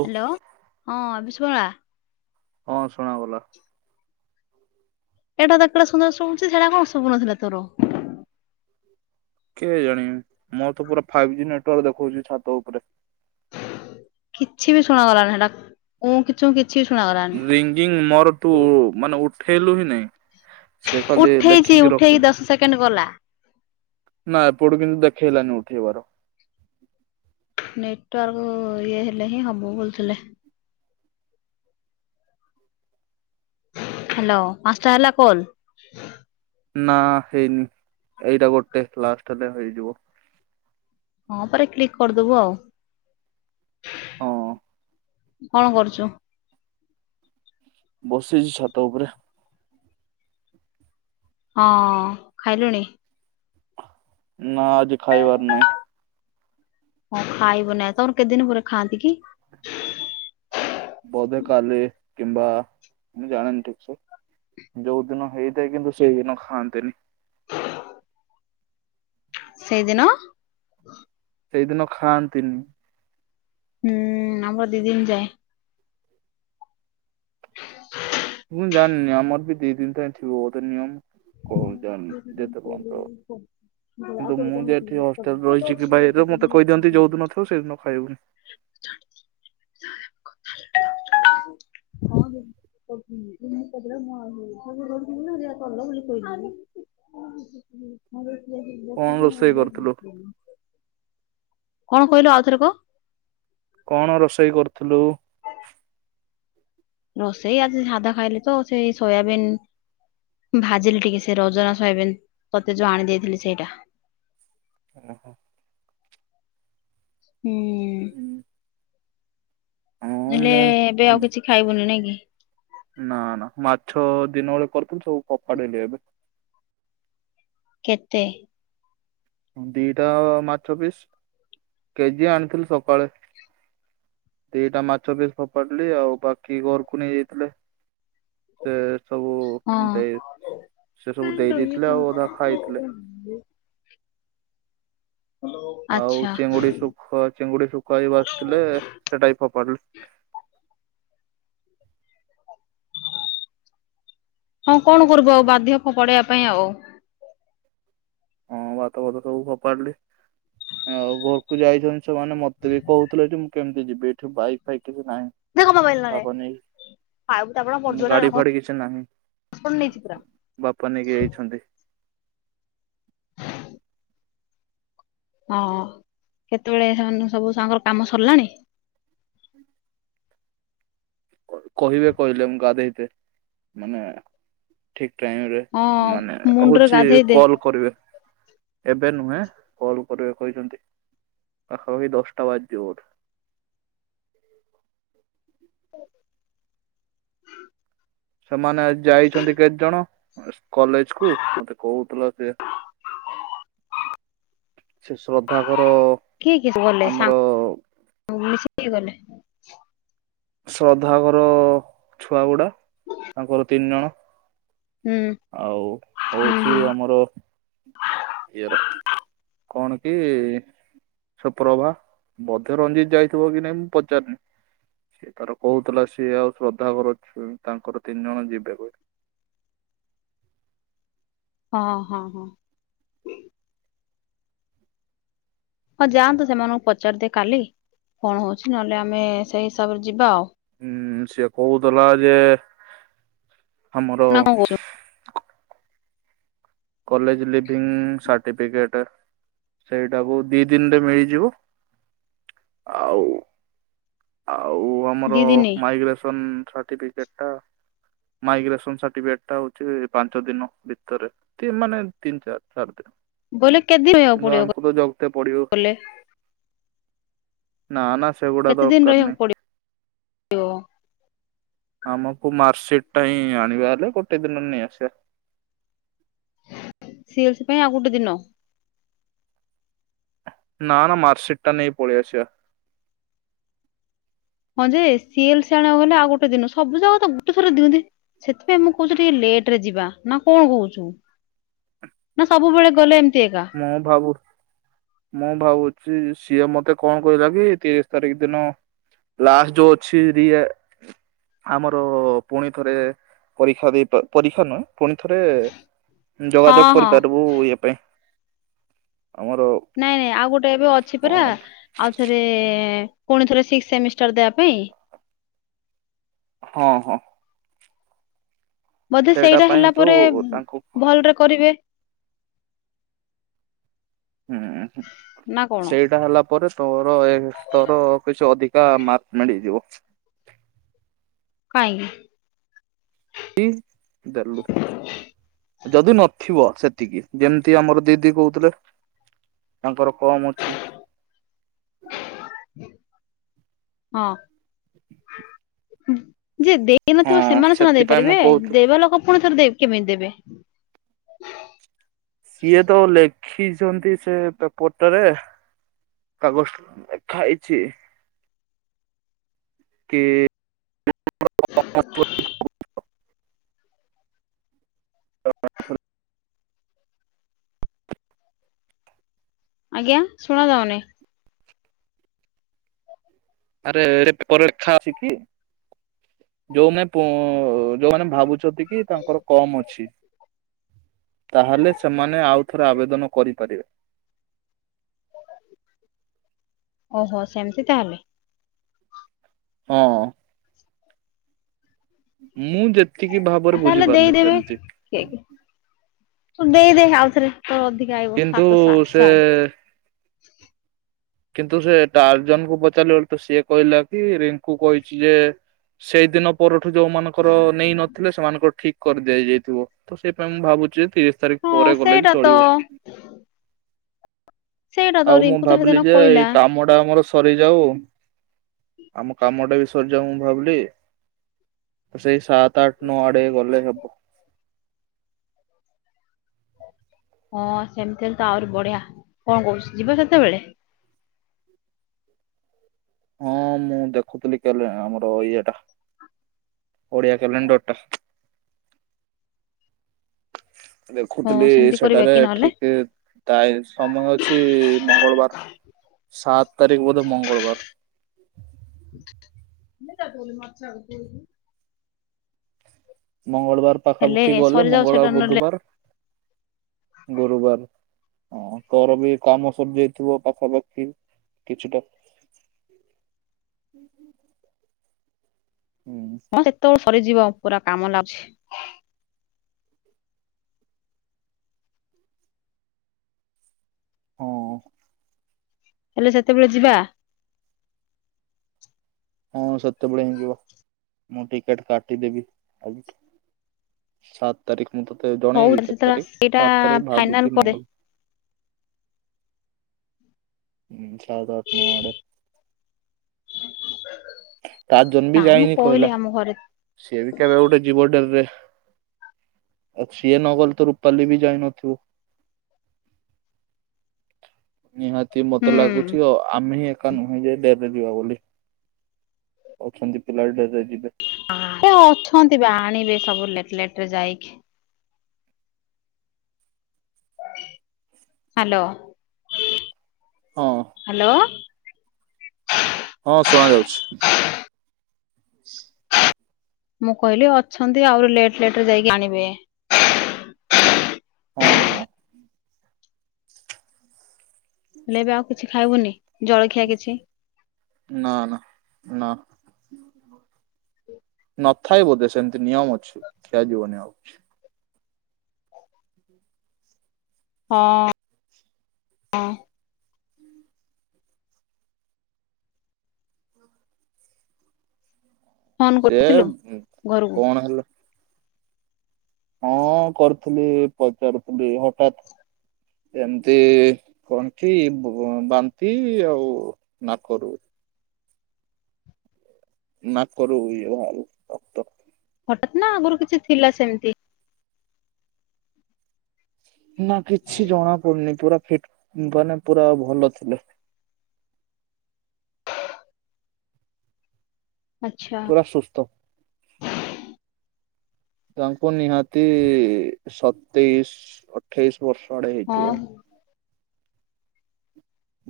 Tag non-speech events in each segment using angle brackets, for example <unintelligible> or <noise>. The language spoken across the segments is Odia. ଓ ହ୍ୟାଲୋ ହଁ ବିଷ୍ମଳା। ହଁ ଶୁଣା ଗଲା। ଏଟା ତ କେଡେ ସୁନ୍ଦର ଶୁବୁଚି ସେଟା କଣ ଶୁଭୁ ନଥିଲା ତୋର? କେ ଜାଣି ମୋର ତ ପୁରା ଫାଇଭ୍ ଜି ନେଟୱାର୍କ୍ ଦେଖଉଛି ଛାତ ଉପରେ? କିଛି ବି ଶୁଣାଗଲାନି ସେଟାଁ। ଉଁ କି ଚୁଁ କିଛି କିଛି ବି ଶୁଣାଗଲାନି। ରିଙ୍ଗିଂ ମୋର ତୁ ମାନେ ଉଠେଇଲୁ ହିଁ ନାଇଁ? ସେ କନ୍ଦି ଉଠେଇଛି ଲେଖିକି ରଖେ। ଉଠେଇକି ଦଶ ସେକେଣ୍ଡ ଗଲା ନା ଏପଟୁ କିନ୍ତୁ ଦେଖେଇଲାନି ଉଠେଇବାର। ନେଟୱାର୍କ ଇଏ ହେଲେ ହିଁ ହବ ବୁଲୁଥିଲେ। ହ୍ୟାଲୋ ପାଞ୍ଚଟା ହେଲା କଲ୍। <inaudible> ନା ହେଇନି ଏଇଟା ଗୋଟେ ଲାଷ୍ଟ ହେଲେ ହେଇଯିବ। ହଁ ପରେ କ୍ଲିକ କରିଦବୁ ଆଉ। ହଁ କଣ କରୁଛୁ? ବସିଛି ଛାତ ଉପରେ। ହଁ ଖାଇଲୁଣି? ନା ଆଜି ଖାଇବାର ନାହିଁ। ହଁ ଖାଇବୁ ନାଇଁ ତମର କେତେଦିନ ପରେ ଖାଆନ୍ତି କି? ବୋଧେ କାଲି କିମ୍ବା ମୁଁ ଜାଣନି ଠିକ ସେ? ଯୋଉ ଦିନ ହେଇଥାଏ କିନ୍ତୁ ସେଇଦିନ ଖାଆନ୍ତନି। ସେଇଦିନ? ସେଇଦିନ ଖାଆନ୍ତିନି। ହୁଁ ଆମର ଦି ଦିନ ଯାଏ। <inaudible> ମୁଁ ଜାଣିନି ଆମର ବି ଦି ଦିନ ପାଇଁ ଥିବ ବୋଧେ ନିୟମ। କହୁଜନ୍ ଜେତେପର୍ଯ୍ୟନ୍ତ କିନ୍ତୁ ମୁଁ ଯେ ଏଠି ହଷ୍ଟେଲ ରହିଛି କି ବାଇର ମୋତେ କହିଦିଅନ୍ତି ଯୋଉ ଦିନ ଥିବ ସେଦିନ ଖାଇବୁନି। ପ <unintelligible> ମ ବହୁତ ମ କଣ ରୋଷେଇ କରୁଥିଲୁ <inaudible> କଣ କହିଲ ଆଉଥରେ କ। କଣ ରୋଷେଇ କରୁଥିଲୁ? ରୋଷେଇ ଆଜି ସାଧା ଖାଇଲି ତ ସେଇ ସୋୟାବିନ୍ ଭାଜିଲି ଟିକେ ସେ ରଜନା ସୋୟାବିନ ତତେ ଯୋଉ ଆଣି ଦେଇେଇଥିଲି ସେଇଟା। ଓହୋ। ହୁଁ। ହୁଁ। ନେଲେ ଏବେ ଆଉ କିଛି ଖାଇବୁନି ନାଇଁ କି। ନା ନା ମାଛ ଦିନ ବେଳେ କରିଥିଲି ସବୁ ଫୋପାଡ଼ିଲି ଏବେ। କେତେ? ଦିଟା ମାଛ ପିସ୍ କେଜିଏ ଆଣିଥିଲି ସକାଳେ। ଦିଟା ମାଛ ବି ଫୋପାଡିଲି ଆଉ ବାକି ଘରକୁ ନେଇ ଯାଇଥିଲେ। ସେ ସବୁ ହଁ ଦେଇ ସେ ସବୁ ଦେଇ ଦେଇଥିଲେ ଆଉ ଅଧା ଖାଇଥିଲେ। ହୁଁ। ଆଉ ଆଚ୍ଛା ଚିଙ୍ଗୁଡି ଶୁଖ ଚିଙ୍ଗୁଡି ଶୁଖଆ ଵି ଭାଜି ଥିଲେ ସେଟା ଫୋପାଡ଼ିଲେ। ହଁ କଣ କରିବୁ ଆଉ ବାଧ୍ୟ ପଡେଇବା ପାଇଁ ଆଉ। ହଁ ଭାତ ଫାତ ସବୁ ଭପାଡିଲ ଆଉ ଘ କୁ ଯାଇଛନ୍ତି ସେମାନେ ମତେ ବି କହୁଥିଲେ ଯେ ମୁଁ କେମିତି ଯିବି ଏଠି ବାଇକ ଫାଇକ କିଛି ନାହିଁ। ଦେ ମୋ ମୋବାଇଲ ନରେ ବାପା ନେଇକି ଗାଡି ଫାଡି କିଛି ନାହିଁ ଆପଣି ନେଇଛି ପୁରା <inaudible> ବାପା ନେଇକି ଯାଇଛନ୍ତି। ହଁ କେତେବେଳେ ସେମାନେ ସବୁ ସାଙ୍ଗର କାମ ସରିଲାଣି। କହିବେ କହିଲେ ମୁଁ ଗାଧେଇତେ ମାନେ ଠିକ ଟାଇମରେ ହଁ ମାନେ ମୁଣ୍ଡରେ ହଉଛି ଗାଧେଇ ଦେ କଲ କରିବେ। ଏବେ ନୁହେଁ କଲ କରିବେ କହିଛନ୍ତି ପାଖାପାଖି ଦଶଟା ବାଜିଯିବ ବୋଧେ। ହ। ସେମାନେ ଯାଇଛନ୍ତି କେତେ ଜଣ କଲେଜକୁ ମତେ କହୁଥିଲ ସେଏ। ସେ ଶ୍ରଦ୍ଧାଙ୍କର ଆମର ହଉ ମିଶେଇ ହେଇ ଗଲେ <inaudible> ଶ୍ରଦ୍ଧା ଘର ଛୁଆ ଗୁଡା ତାଙ୍କର ତିନି ଜଣ। ହୁଁ ଆଉ ହୁଁ ହଉଛି ହୁଁ ଆମର ଇଏର କଣ କି ସେ ପ୍ରଭା ବ୍ରଜରଞ୍ଜିତ ଯାଇଥିବ କି ନାଇଁ ମୁଁ ପଚାରିନି। ତାର କହୁଥିଲା ସିଏ ଆଉ ଶ୍ରଦ୍ଧା ଘର ତାଙ୍କର ତିନି ଜଣ ଯିବେ ବୋଲି। ହଁ ହଁ ହଁ। ହଁ ଯାଆନ୍ତୁ ସେମାନଙ୍କୁ ପଚାରି ଦିଏ କାଲି କଣ ହଉଛି ନହେଲେ ଆମେ ସେଇ ହିସାବରେ ଯିବା ଆଉ। ହୁଁ ସିଏ କହୁଥିଲା ଯେ ଆମର ନା କଣ କହୁଛୁ କଲେଜ ଲିଭିଙ୍ଗ ସଟିଫିକେଟ ସେଇଟାକୁ ଦି ଦିନରେ ମିଳିଯିବ। ଆଉ ଆଉ ଆମର ଦି ଦିନି ମାଇଗ୍ରେସନ ସାଟିପି ସେଟା ମାୟୀଗ୍ରେସନ ସାଠିପିକେଟ ଟା ହଉଛି ପାଞ୍ଚ ଦିନ ଭିତରେ। ତିନ ମାନେ ତିନ ଚାରି ଚାରି ଦିନ। ବୋଇଲେ କେତେ ଦିନ ରହିବାକୁ କିନ୍ତୁ ପଡିବ ଆମକୁ ତ ଜଗତେ ପଡିବ। କହିଲେ ନାଁ ନାଁ ସେବୁ କେତେ ଦିନି ରହିବାକୁ ପଡିବ। ପଡିବ। ଆମକୁ ମାରସିଟି ଟା ହିଁ ଆଣିବା ହେଲେ ଗୋଟେ ଦିନ ରେ ନେଇ ଆସିବା। ସିଲିସି ପାଇଁ ଆଉ ଗୋଟେ ଦିନ? ନା ନା ମାରସିଟି ଟା ନେଇ ପଳି ଆସିବା। ହଁ ଯେ। ସିଏଲେସେ ଆଣିବାକୁ ଗଲେ ଆଉ ଗୋଟେ ଦିନ ସବୁ ଜାଗ ତ ଗୋଟେ ଥରେ ଦିଅନ୍ତି। ସେଥିପାଇଁ ମୁଁ କହୁଛି ଟିକେ ଲେଟେ ରେ ଯିବା ନା କଣ କହୁଛୁ? ନା ସବୁବେଳେ ଗଲେ ଏମିତି ଏକା। ମୁଁ ଭାବୁ ମୁଁ ଭାବୁଛି ସିଏ ମତେ କଣ କହିଲା କି ତିରିଶି ତାରିଖ ଦିନ ଲାଷ୍ଟ ଯୋଉ ଅଛି ରିଆ ଆମର ପୁଣି ଥରେ। ପରୀକ୍ଷା ଦେଇ ପରୀକ୍ଷା ନୁହେଁ। ପୁଣି ଥରେ। ହଁ ଯୋଗାଯୋଗ ହଁ କରିପାରିବୁ ଇ ପାଇଁ। ଆମର ନାଇଁ ନାଇଁ ଆଉ ଗୋଟେ ଏବେ ଅଛି ପରା କଣ ଆଉଥରେ ପୁଣି ଥରେ ସିକ୍ସି ସେମିଷ୍ଟାର ଦେବା ପାଇଁ? ହଁ ହଁ। ବୋଧେ ସେଇଟା ପାଇଁ ହେଲା ତୁ ପରେ। ତାଙ୍କୁ ଭଲରେ କରିବେ। ହୁଁ ହୁଁ। ନା କଣ ସେଇଟା ହେଲା ପରେ ତୋର। ଏ ସ୍ତର କିଛି ଅଧିକା ମାର୍କ ମିଳିଯିବ। କାହିଁକି? କି ଦେଲୁ? ଯଦି ନଥିବ ସେତିକି। ଯେମିତି ଆମର ଦିଦି କହୁଥିଲେ। ତାଙ୍କର କମ୍ ଅଛି। ହଁ। ଯେ ଦେ ଦେଇ ହଁ ନଥିବ ସେମାନେ ସିନା ସେଥିପାଇଁ ମୁଁ ଦେଇପାରିବେ କହୁଥିଲି ଦେବା ଲୋକ ପୁଣି ଥରେ କେମିତି ଦେବେ? ସିଏ ତ ଲେଖିଛନ୍ତି ସେ ପ ପଟ ରେ। କାଗଜ ନେଖାହେଇଛି। କି? <unintelligible> <unintelligible> ଆଜ୍ଞା ଶୁଣା ଯାଉନି? ଆରେ ଆରେ ପେପରେ ଲେଖା ଅଛି କି? ଯୋଉନାଏ ପଁ ଯୋଉମାନେ ଭାବୁ ଅଛନ୍ତି କି ତାଙ୍କର କମ୍ ଅଛି? ତାହେଲେ ସେମାନେ ଆଉ ଥରେ ଆବେଦନ କରିପାରିବେ। ଓହୋ ସେମିତି ତାହେଲେ। ହଁ। ମୁଁ ଯେତିକି ଆଉ ଭାବରେ ତାହେଲେ ବୁଝିପାରୁନି ଦେଇଦେବେ ସେମିତି କି। ଦେଇଦେ ଆଉଥରେ ତ ଅଧିକା ଆଇିବ କିନ୍ତୁ ସାତଶହ ଆଠ ସେ ଶହ ଆଉ। କିନ୍ତୁ ସେ ଡାର୍ଜନ କୁ ପଚାରିଲୁ ତୁ ସିଏ କହିଲା ଯେ ରିଙ୍କୁ କହିଛି ଯେ ସେଇଦିନ ପରଠୁ ଯୋଉ ମାନଙ୍କର ନେଇନ ଥିଲୁ ସେମାନଙ୍କର ଠିକି କରିଦିଆଯାଇଥିବ। ତ ସେଇ ପାଇଁ ମୁଁ ଭାବୁଛି ସିଏ ତାରିଖ୍ ହଁ ପରେ ଗଲେ ବି ସେଇଟା ତ ଚଳିବ। ସେଇଟା ତ ଆଉ ମୁଁ ରିଙ୍କୁ ତ ଭାବିଲି ସେଦିନ ଯେ ଏଇ କହିଲା। କାମ ଟା ଆମର ସରିଯାଉ। ଆମ କାମଟା ବି ସଜ ମୁଁ ଭାବିଲି ସେଇ ସାତ ଆଠ ନଅ ଆଡେ ଗଲେ ହବ। ହଁ ସେମିତି ହେଲେ ତ ଆହୁରି ବଢିଆ କଣ କହୁଛି ଯିବା ସେତେବେଳେ? ହଁ ମୁଁ ଦେଖୁଥିଲି କାଲି ଆମର ଇଏ ଟା ଓଡିଆ କ୍ୟାଲେଣ୍ଡର ଟା। ହଁ ଦେଖୁଥିଲି ସେମିତି କରିବା ସେଠାରେ କି ନହେଲେ ଠିକ ଟାଇ ସମୟ ଅଛି ମଙ୍ଗଳବାର। ସାତ ତାରିଖ ବୋଧେ ମଙ୍ଗଳବାର। <unintelligible> ମଙ୍ଗଳବାର ହେଲେ ପାଖାପୁଖି ଗଲେ ସରିଯାଉ ସେଟା ମଙ୍ଗଳବାର ନହେଲେ ବୁଧବାର। ଗୁରୁବାର। ହଁ ତୋର ବି କାମୋ ସରିଯାଇଥିବ ପାଖାପାଖି କିଛିଟା। ହୁଁ ସେତେବେଳୁ ସରିଯିବ ପୁରା କାମ ଲାଗଛି। ହଁ। ହେଲେ ସେତେବେଳେ ଯିବା? ହଁ ସେତେବେଳେ ହିଁ ଯିବା ମୁଁ ଟିକେଟ କାଟିଦେବି ଆଜି। ସାତ ତାରିଖ ମୁଁ ତତେ ହଉ ଜଣେଇବି କେତେ ସେତେବେଳେ ତାରିଖ ସେଇଟା ସାତ ତାରିଖ ଫାଇନାଲ ଭାବୁଛି କରିଦେ ମଙ୍ଗ ଉଁ ସାତ ଆଠ ନ ଆଡେ। ତା ଜନ ବି ନାଇଁ ମୁଁ ଯାଇନି କହିଲି କହିଲା ଆମ ଘରେ ସିଏ ବି କେବେ ଗୋଟେ ଯିବ ଡ଼େରିରେ। ଏ ସିଏ ନଗଲେ ତ ରୂପାଲି ବି ଯାଇନଥିବ। ନିହାତି ହୁଁ। ମତେ ଲାଗୁଛି ଅ ଆମେ ହିଁ ଏକା ନୁହେଁ ଯେଡ ଯିବା ବୋଲି ଅଛନ୍ତି ପିଲା ଡେରିରେ ଯିବେ। ଆ ଏ ଅଛନ୍ତି ବା ଆଣିବେ ସବୁ ଲେଟ ଲେଟ ରେ ଯାଇକି। ହାଲୋ! ହଁ। ହାଲୋ! ହଁ ଶୁଣା ଯାଉଛି। ମୁଁ କହିଲି ଅଛନ୍ତି ଆହୁରି ଲେଟ୍ ଲେଟରେ ଯାଇକି ଆଣିବେ। ହଁ ହଁ। ହେଲେ ଏବେ ଆଉ କିଛି ଖାଇବୁନି ଜଳଖିଆ କିଛି? ନା ନା ନା ନଥାଏ ବୋଧେ ସେମ୍ ତ ନିୟମ ଅଛି ଖିଆଯିବନି ଆଉ। ହଁ ହଁ। ଫୋନ ସେ କରିଥିଲୁ। ଉ ଘରକୁ କଣ ହେଲା? ହଁ କରିଥିଲି ପଚାରୁଥିଲି ହଠାତ୍ ଏମତି ତଣ୍ଟୀ ବ ବ ବାନ୍ତି ଆଉ ନାକରୁ। ନାକରୁ ଇଏ ବାହାରିଲା ରକ୍ତ। ହଠତ୍ ନା ଆଗରୁ କିଛି ଥିଲା ସେମିତି? ନା କିଛି ଜଣା ପଡୁନି ପୁରା ଫିଟ୍ ମାନେ ପୁରା ଭଲ ଥିଲେ। ଆଚ୍ଛା ପୁରା ସୁସ୍ଥ ତାଙ୍କୁ ନିହାତି ସତେଇଶ ଅଠେଇଶି ବର୍ଷ ଆଡେ ହଁ। ହେଇଥିବ।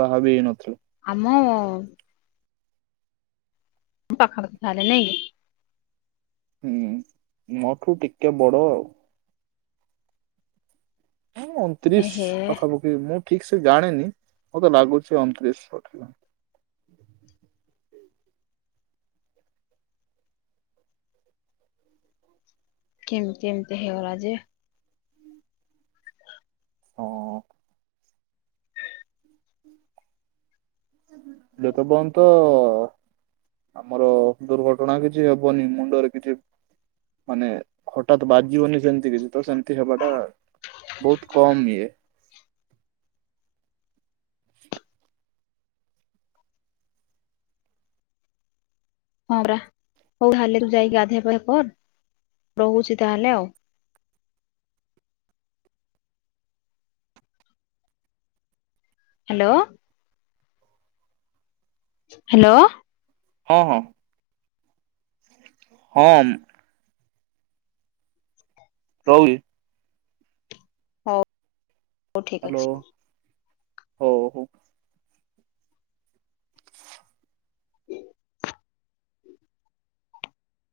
ବାହା ବି ହେଇ ନଥିଲା। ଆମ ପାଖା ପାଖି ତାହଲେ ନାଇଁ କି? ହୁଁ, ମୋ ଠୁ ଟିକେ ବଡ ଆଉ। ଊ ଏ ଅଣତିରିଶ ହେ ପାଖାପାଖି ମୁଁ ଠିକ ସେ ଜାଣିନି ମତେ ଲାଗୁଛି ଅଣତିରିଶ ବୋଧେ ଥିଲା। କେମତି ଏମିତି ହେଇଗଲା ଯେ? <inaudible> ଯେତେ ପନ୍ତ ଆମର ଦୁର୍ଘଟଣା କିଛି ହବନି ମୁଣ୍ଡରେ କିଛି ମାନେ ହଠାତ ବାଜିବନି ସେମିତି କିଛି ତ ସେମିତି ହବାଟା ବହୁତ କମ ଇଏ। ହଁ ପରା ହଉ ତାହେଲେ ତୁ ଯାଇକି ଗାଧେଇ ପାଧା କର ରହୁଛି ତାହେଲେ ଆଉ। ହାଲୋ। ହାଲୋ। ହଁ ହଁ। ହଁ ମ। ରହୁଲି। ହଉ ହଉ ଠିକ ଅଛି। ହ୍ୟାଲୋ ହଉ ହଉ। ହ